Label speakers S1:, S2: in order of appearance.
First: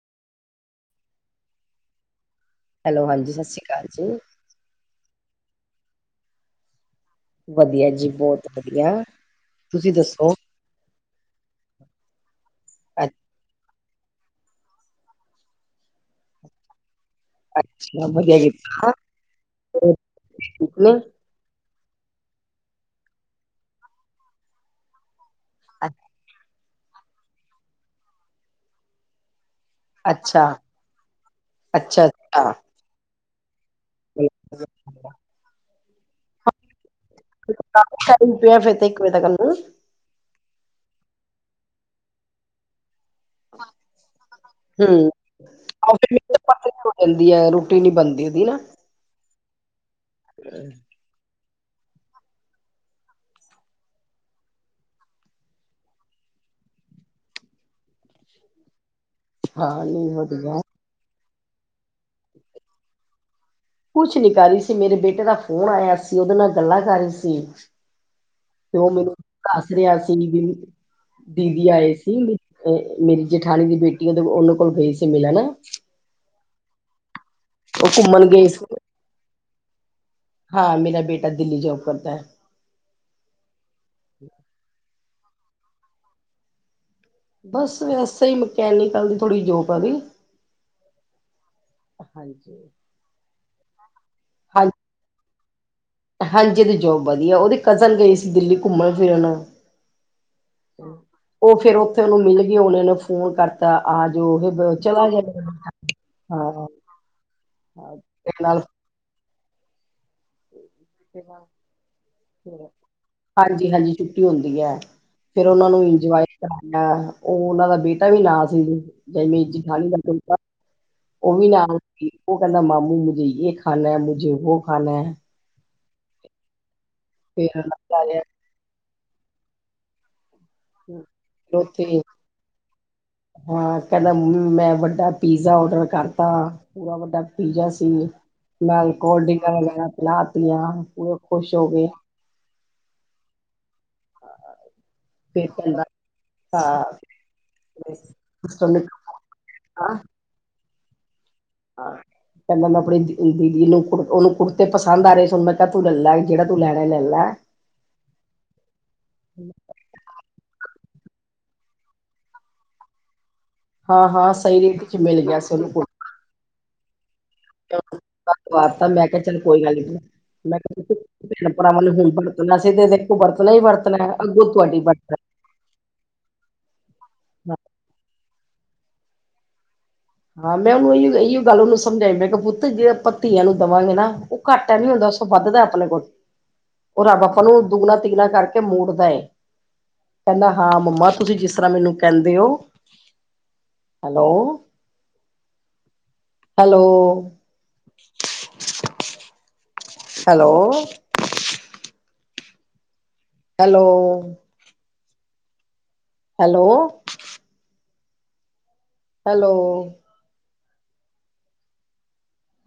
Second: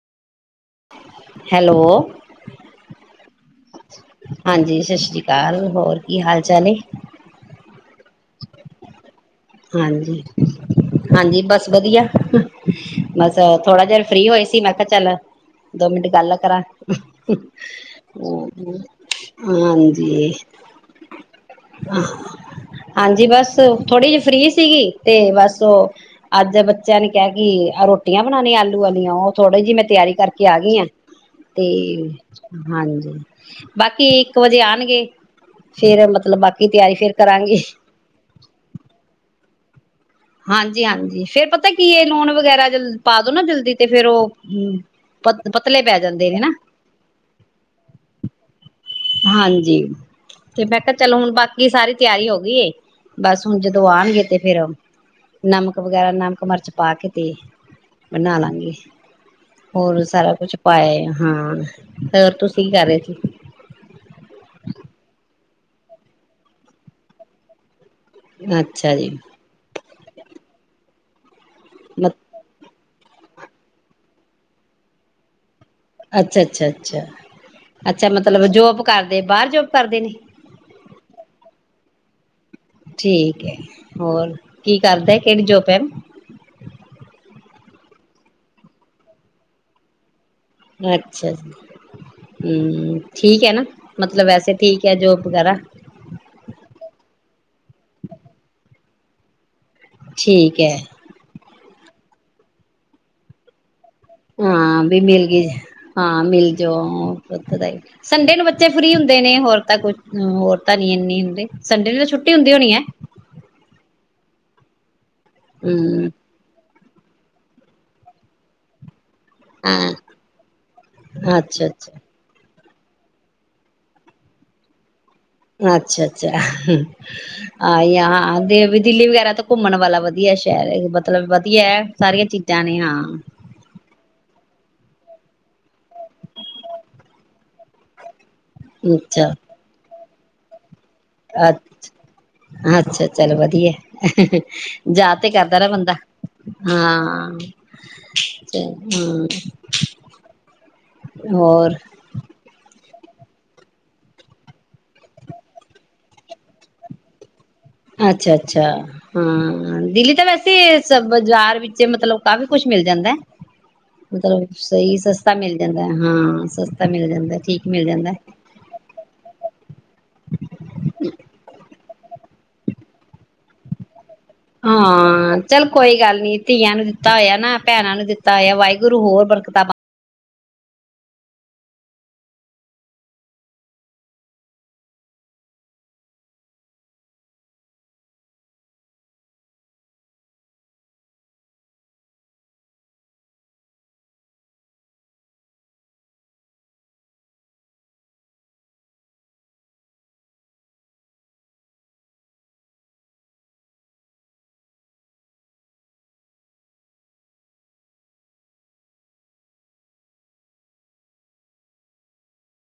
S1: Hello.
S2: Hello ਹਾਂਜੀ। ਸਤਿ ਸ਼੍ਰੀ ਅਕਾਲ ਜੀ
S1: ਹਾਂਜੀ, ਸ਼ਤਿ ਸ਼੍ਰੀ ਅਕਾਲ। ਹੋਰ ਕੀ ਹਾਲ ਚਾਲ ਐ?
S2: ਵਧੀਆ ਜੀ ਬਹੁਤ ਵਧੀਆ। ਤੁਸੀਂ
S1: ਹਾਂਜੀ
S2: ਦੱਸੋ
S1: ਹਾਂਜੀ ਬਸ ਵਧੀਆਂ।
S2: ਅ-
S1: ਬਸ ਥੋੜਾ, ਜਿਰ ਫਰੀ ਹੋਏ ਮੈਂ ਕਿਹਾ ਚੱਲ ਦੋ ਮਿੰਟ ਗੱਲ ਕਰਾਂ।
S2: ਅੱਛਾ ਵਧੀਆ ਕੀਤਾ, ਹੋਰ
S1: ਹਾਂਜੀ
S2: ਠੀਕ ਹੋ
S1: ਹਾਂਜੀ ਬਸ ਥੋੜੀ ਜਿਹੀ ਫ੍ਰੀ ਸੀਗੀ ਤੇ ਬਸ ਦੱਸੋ,
S2: ਅ-
S1: ਅੱਜ ਦੇ ਬੱਚੇ ਬੱਚਿਆਂ ਨੇ ਕਿਹਾ ਕਿ ਰੋਟੀਆਂ ਬਣਾਉਣੀਆਂ ਆਲੂ ਵਾਲੀਆਂ, ਉਹ ਥੋੜੀ ਜਿਹੀ ਮੈਂ ਤਿਆਰੀ
S2: ਅੱਛਾ
S1: ਕਰਕੇ ਆ ਗਈ ਐ, ਤੇ
S2: ਅੱਛਾ ਅੱਛਾ
S1: ਹਾਂਜੀ। ਹ ਬਾਕੀ ਇੱਕ ਵਜੇ ਆਉਣਗੇ, ਫੇਰ ਮਤਲਬ ਬਾਕੀ ਤਿਆਰੀ ਫੇਰ ਕਰਾਂਗੇ।
S2: ਕੁ
S1: ਹਾਂਜੀ ਹਾਂਜੀ, ਫੇਰ ਪਤਾ ਕੀ ਐ, ਨੂਨ ਵਗੈਰਾ ਜਲ ਪਾ ਦੋ ਨਾ ਜਲਦੀ ਤੇ, ਫੇਰ ਉਹ
S2: ਹਮ
S1: ਪਤ ਪਤਲੇ ਪੈ
S2: ਪਤਲੀ
S1: ਜਾਂਦੇ ਨੇ ਹਨਾ‌
S2: ਹੋ ਜਾਂਦੀ ਹੈ ਰੋਟੀ ਨੀ ਬਣਦੀ ਉਹਦੀ ਨਾ
S1: ਹਾਂਜੀ ਤੇ, ਮੈਂ ਕਿਹਾ ਚਲੋ ਹੁਣ ਬਾਕੀ ਕੀ ਸਾਰੀ ਤਿਆਰੀ ਹੋ ਗਈ ਆ, ਬਸ ਹੁਣ ਜਦੋਂ ਆਉਣਗੇ ਤੇ ਫੇਰ ਨਮਕ ਵਗੈਰਾ ਨਮਕ ਮਿਰਚ ਪਾ ਕੇ ਤੇ ਬਣਾ ਲਾਂਗੀ।
S2: ਹਾਂ
S1: ਹੋਰ
S2: ਨਹੀਂ
S1: ਸਾਰਾ ਕੁਛ
S2: ਵਧੀਆ
S1: ਪਾਇਆ ਆ। ਹਾਂ। ਹੋਰ ਤੁਸੀਂ ਕੀ ਕਰ ਰਹੇ ਸੀ?
S2: ਕੁਛ ਨੀ ਕਰ ਰਹੀ ਸੀ, ਮੇਰੇ ਬੇਟੇ ਦਾ ਫੋਨ ਆਇਆ ਸੀ। ਉਹਦੇ ਨਾਲ ਗੱਲਾਂ ਕਰ ਰਹੀ ਸੀ। ਤੇ, ਉਹ
S1: ਅੱਛਾ ਜੀ
S2: ਮੈਨੂੰ ਦੱਸ ਰਿਹਾ ਸੀ ਵੀ ਦੀਦੀ ਆਏ
S1: ਮ
S2: ਸੀ ਮੇਰੀ ਜੇਠਾਣੀ ਦੀ ਬੇਟੀ ਐ, ਉਹਨਾਂ ਕੋਲ ਗਈ ਸੀ ਮਿਲਣ
S1: ਅੱਛਾ ਅੱਛਾ ਅੱਛਾ। ਅੱਛਾ
S2: ਘੁੰਮਣ
S1: ਮਤਲਬ
S2: ਗਏ ਸੀ
S1: ਜੋਬ ਕਰਦੇ, ਬਾਹਰ ਜੋਬ ਕਰਦੇ ਨੇ?
S2: ਦਾ।
S1: ਠੀਕ ਹੈ ਹੋਰ ਕੀ ਕਰਦੇ। ਕਿਹੜੀ ਜੌਬ ਏ।
S2: ਬਸ ਵੈਸੇ ਈ ਮਕੈਨਿਕਲ ਦੀ ਥੋੜ੍ਹੀ ਜੋਬ ਆ ਥੋੜੀ।
S1: ਅੱਛਾ ਜੀ ਹੂੰ ਠੀਕ ਏ ਨਾ ਮਤਲਬ ਵੈਸੇ
S2: ਹਾਂ
S1: ਠੀਕ ਹੈ ਜੋਬ - ਵਗੈਰਾ
S2: ਹਾਂਜੀ ਓਦੀ ਜੋਬ ਵਧੀਆ। ਉਦੀ ਕਜ਼ਨ ਗਈ ਸੀ ਦਿੱਲੀ-ਘੁੰਮਣ ਫਿਰਨ।
S1: ਠੀਕ ਹੈ।
S2: ਉਹ ਫਿਰ ਉੱਥੇ ਉਹਨੂੰ ਮਿਲਗੀ ਉਹਨੇ ਨੂੰ ਫੋਨ ਕਰਤਾ ਆ ਜੋ ਇਹ ਬ-
S1: ਹਾਂ ਵੀ
S2: ਚਲਾ ਗਿਆ
S1: ਮਿਲ
S2: ਮੇਰਾ
S1: ਗੀ।
S2: ਬੇਟਾ
S1: ਹਾਂ ਮਿਲ ਜੋ ਉਥੋ ਦਾ ਈ ਸੰਡੇ
S2: ਤੇਰੇ
S1: ਨੂੰ
S2: ਨਾਲ
S1: ਬੱਚੇ ਫ੍ਰੀ ਹੁੰਦੇ ਨੇ। ਹੋਰ- ਤਾਂ ਕੁਛ ਹੂੰ ਹੋਰ ਤਾਂ ਨੀ ਇਨੀ
S2: ਫਿਰ-
S1: ਹੁੰਦੇ। ਸੰਡੇ ਨੂੰ ਤਾ ਛੁੱਟ
S2: ਹਾਂਜੀ ਹਾਂਜੀ ਛੁੱਟੀ ਹੁੰਦੀ ਐ। ਫੇਰ ਉਨਾਂ ਨੂੰ
S1: ਹੂੰ
S2: ਇੰਜੋਏ ਕਰ- ਆਹ ਉਹ ਉਨਾਂ ਦਾ ਬੇਟਾ ਵੀ ਨਾਲ ਸੀ। ਜੇ ਮੇਰੀ ਜਠਾਣੀ ਦਾ ਬੇਟਾ ਉਹ ਵੀ
S1: ਅੱਛਾ
S2: ਨਾਲ
S1: ਅੱਛਾ।
S2: ਸੀ। ਓ ਕਹਿੰਦਾ ਮਾਮੂ ਮੁਝੇ ਜੇ ਖਾਣਾ ਹੈ ਮੁਝੇ ਵੋ ਖਾਣਾ ਹੈ।
S1: ਅੱਛਾ ਅੱਛਾ
S2: ਫੇਰ
S1: ਆ ਜਹਾ ਆਂਦੇ ਫਿਰ - ਦਿੱਲੀ ਵਗੈਰਾ ਤਾਂ ਘੁੰਮਣ ਵਾਲਾ ਵਧੀਆ ਸ਼- ਹਿਰ ਮਤਲਬ ਵਧੀਆ ਐ।
S2: ਉੱਥੇ
S1: ਸਾਰੀਆਂ ਚੀਜ਼ਾਂ ਨੇ ਹਾਂ।
S2: ਹਾਂ ਕਹਿੰਦਾ ਮੰਮੀ ਮੈਂ- ਵੱਡਾ ਪੀਜ਼ਾ ਓਡਰ ਕਰਤਾ ਪੂਰਾ ਵੱਡਾ ਪੀਜ਼ਾ ਸੀ। ਨਾਲ ਕੋਲਡਿੰਰਕਾ ਮੰਗਾਈਆਂ। ਲਾਤੀਆਂ।
S1: ਅੱਛ ਅੱਛਾ ਚੱਲ ਵਧੀਆ ਯਾਦ ਤੇ
S2: ਫੇਰ
S1: ਕਰਦਾ ਰਏ
S2: ਕਹਿੰਦਾ
S1: ਬੰਦਾ ਹਾਂ
S2: ਸਿਸਟਰ ਨੇ
S1: ਹਾਂ
S2: ਹਾਂ
S1: ਹੋਰ
S2: ਕਹਿੰਦਾ ਮੈਂ ਆਪਣੇ ਜੀ- ਦੀਦੀ ਨੂੰ ਕੁ ਉਨੂੰ ਕੁੜਤੇ ਪਸੰਦ ਆ ਰੇ ਸਨ। ਮੈਂ ਕਿਹਾ ਤੂੰ ਲੈ ਲਾ। ਜਿਹੜਾ ਤੂੰ ਲੈਣਾ ਲੈ ਲਾ।
S1: ਅੱਛਾ ਅੱਛਾ ਹਾਂ ਦਿੱਲੀ ਤਾਂ ਵੈਸੇ- ਚ-ਬਾਜ਼ਾਰ ਵਿੱਚ ਮਤਲਬ ਕਾਫ਼ੀ ਕੁੱਛ ਮਿਲ ਜਾਂਦਾ।
S2: ਹਾਂ ਹਾਂ
S1: ਮਤਲਬ
S2: ਰੇਟ ਚ
S1: ਸਹੀ ਸਸਤਾ
S2: ਗਿਆ
S1: ਮਿਲ ਜਾਂਦਾ ਹਾਂ ਸਸਤਾ ਮਿਲ ਜਾਂਦਾ। ਠੀਕ ਮਿਲ
S2: [unintelligible]
S1: ਜਾਂਦਾ
S2: ਤਾ ਮੈਂ ਕਿਹਾ ਚਲ ਕੋਈ ਗੱਲ ਨੀ ਮੈਂ ਕਿਹਾ ਭੈਣਾ ਭਰਾਵਾਂ ਨੂੰ ਬਰਤਣਾ ਅਸੀਂ ਤੇ ਦੇਖੋ ਵਰਤਣਾ ਹੀ ਵਰਤਣਾ, ਅੱਗੋਂ ਤੁਹਾਡੀ ਵਰਤ
S1: ਹਾਂ ਚੱਲ ਕੋਈ ਗੱਲ ਨੀ ਧੀਆਂ ਨੂੰ ਦਿੱਤਾ ਹੋਇਆ ਨਾ ਭੈਣਾਂ ਨੂੰ ਦਿੱਤਾ। ਤਾ ਵਾਹਿਗੁਰੂ ਹੋਰ ਬਰਕਤਾ ਪਾਂ
S2: ਮੈਂ ਉਹਨੂੰ ਐਈਓ ਆਈਓ ਗੱਲ ਉਹਨੂੰ ਸਮਝਾਈ ਮੈਂ ਕਿ ਪੁੱਤ ਜੇ ਆਪਾਂ ਧੀਆਂ ਨੂੰ ਦੇਵਾਂਗੇ ਨਾ ਉਹ ਘਾਟਾ ਨੀ ਹੁੰਦਾ ਸੋ ਵੱਧਦਾ ਆਪਣੇ ਕੋਲ ਉਹ ਰੱਬ ਆਪਾਂ ਨੂੰ ਦੁਗਣਾ ਤੀਗਣਾ ਕਰਕੇ ਮੋੜਦਾ ਏ ਕਹਿੰਦਾ ਹਾਂ ਮੰਮਾ ਤੁਸੀਂ ਜਿਸ ਤਰ੍ਹਾਂ ਮੈਨੂੰ ਕਹਿੰਦੇ ਹੋ hello hello, hello, hello, hello, hello,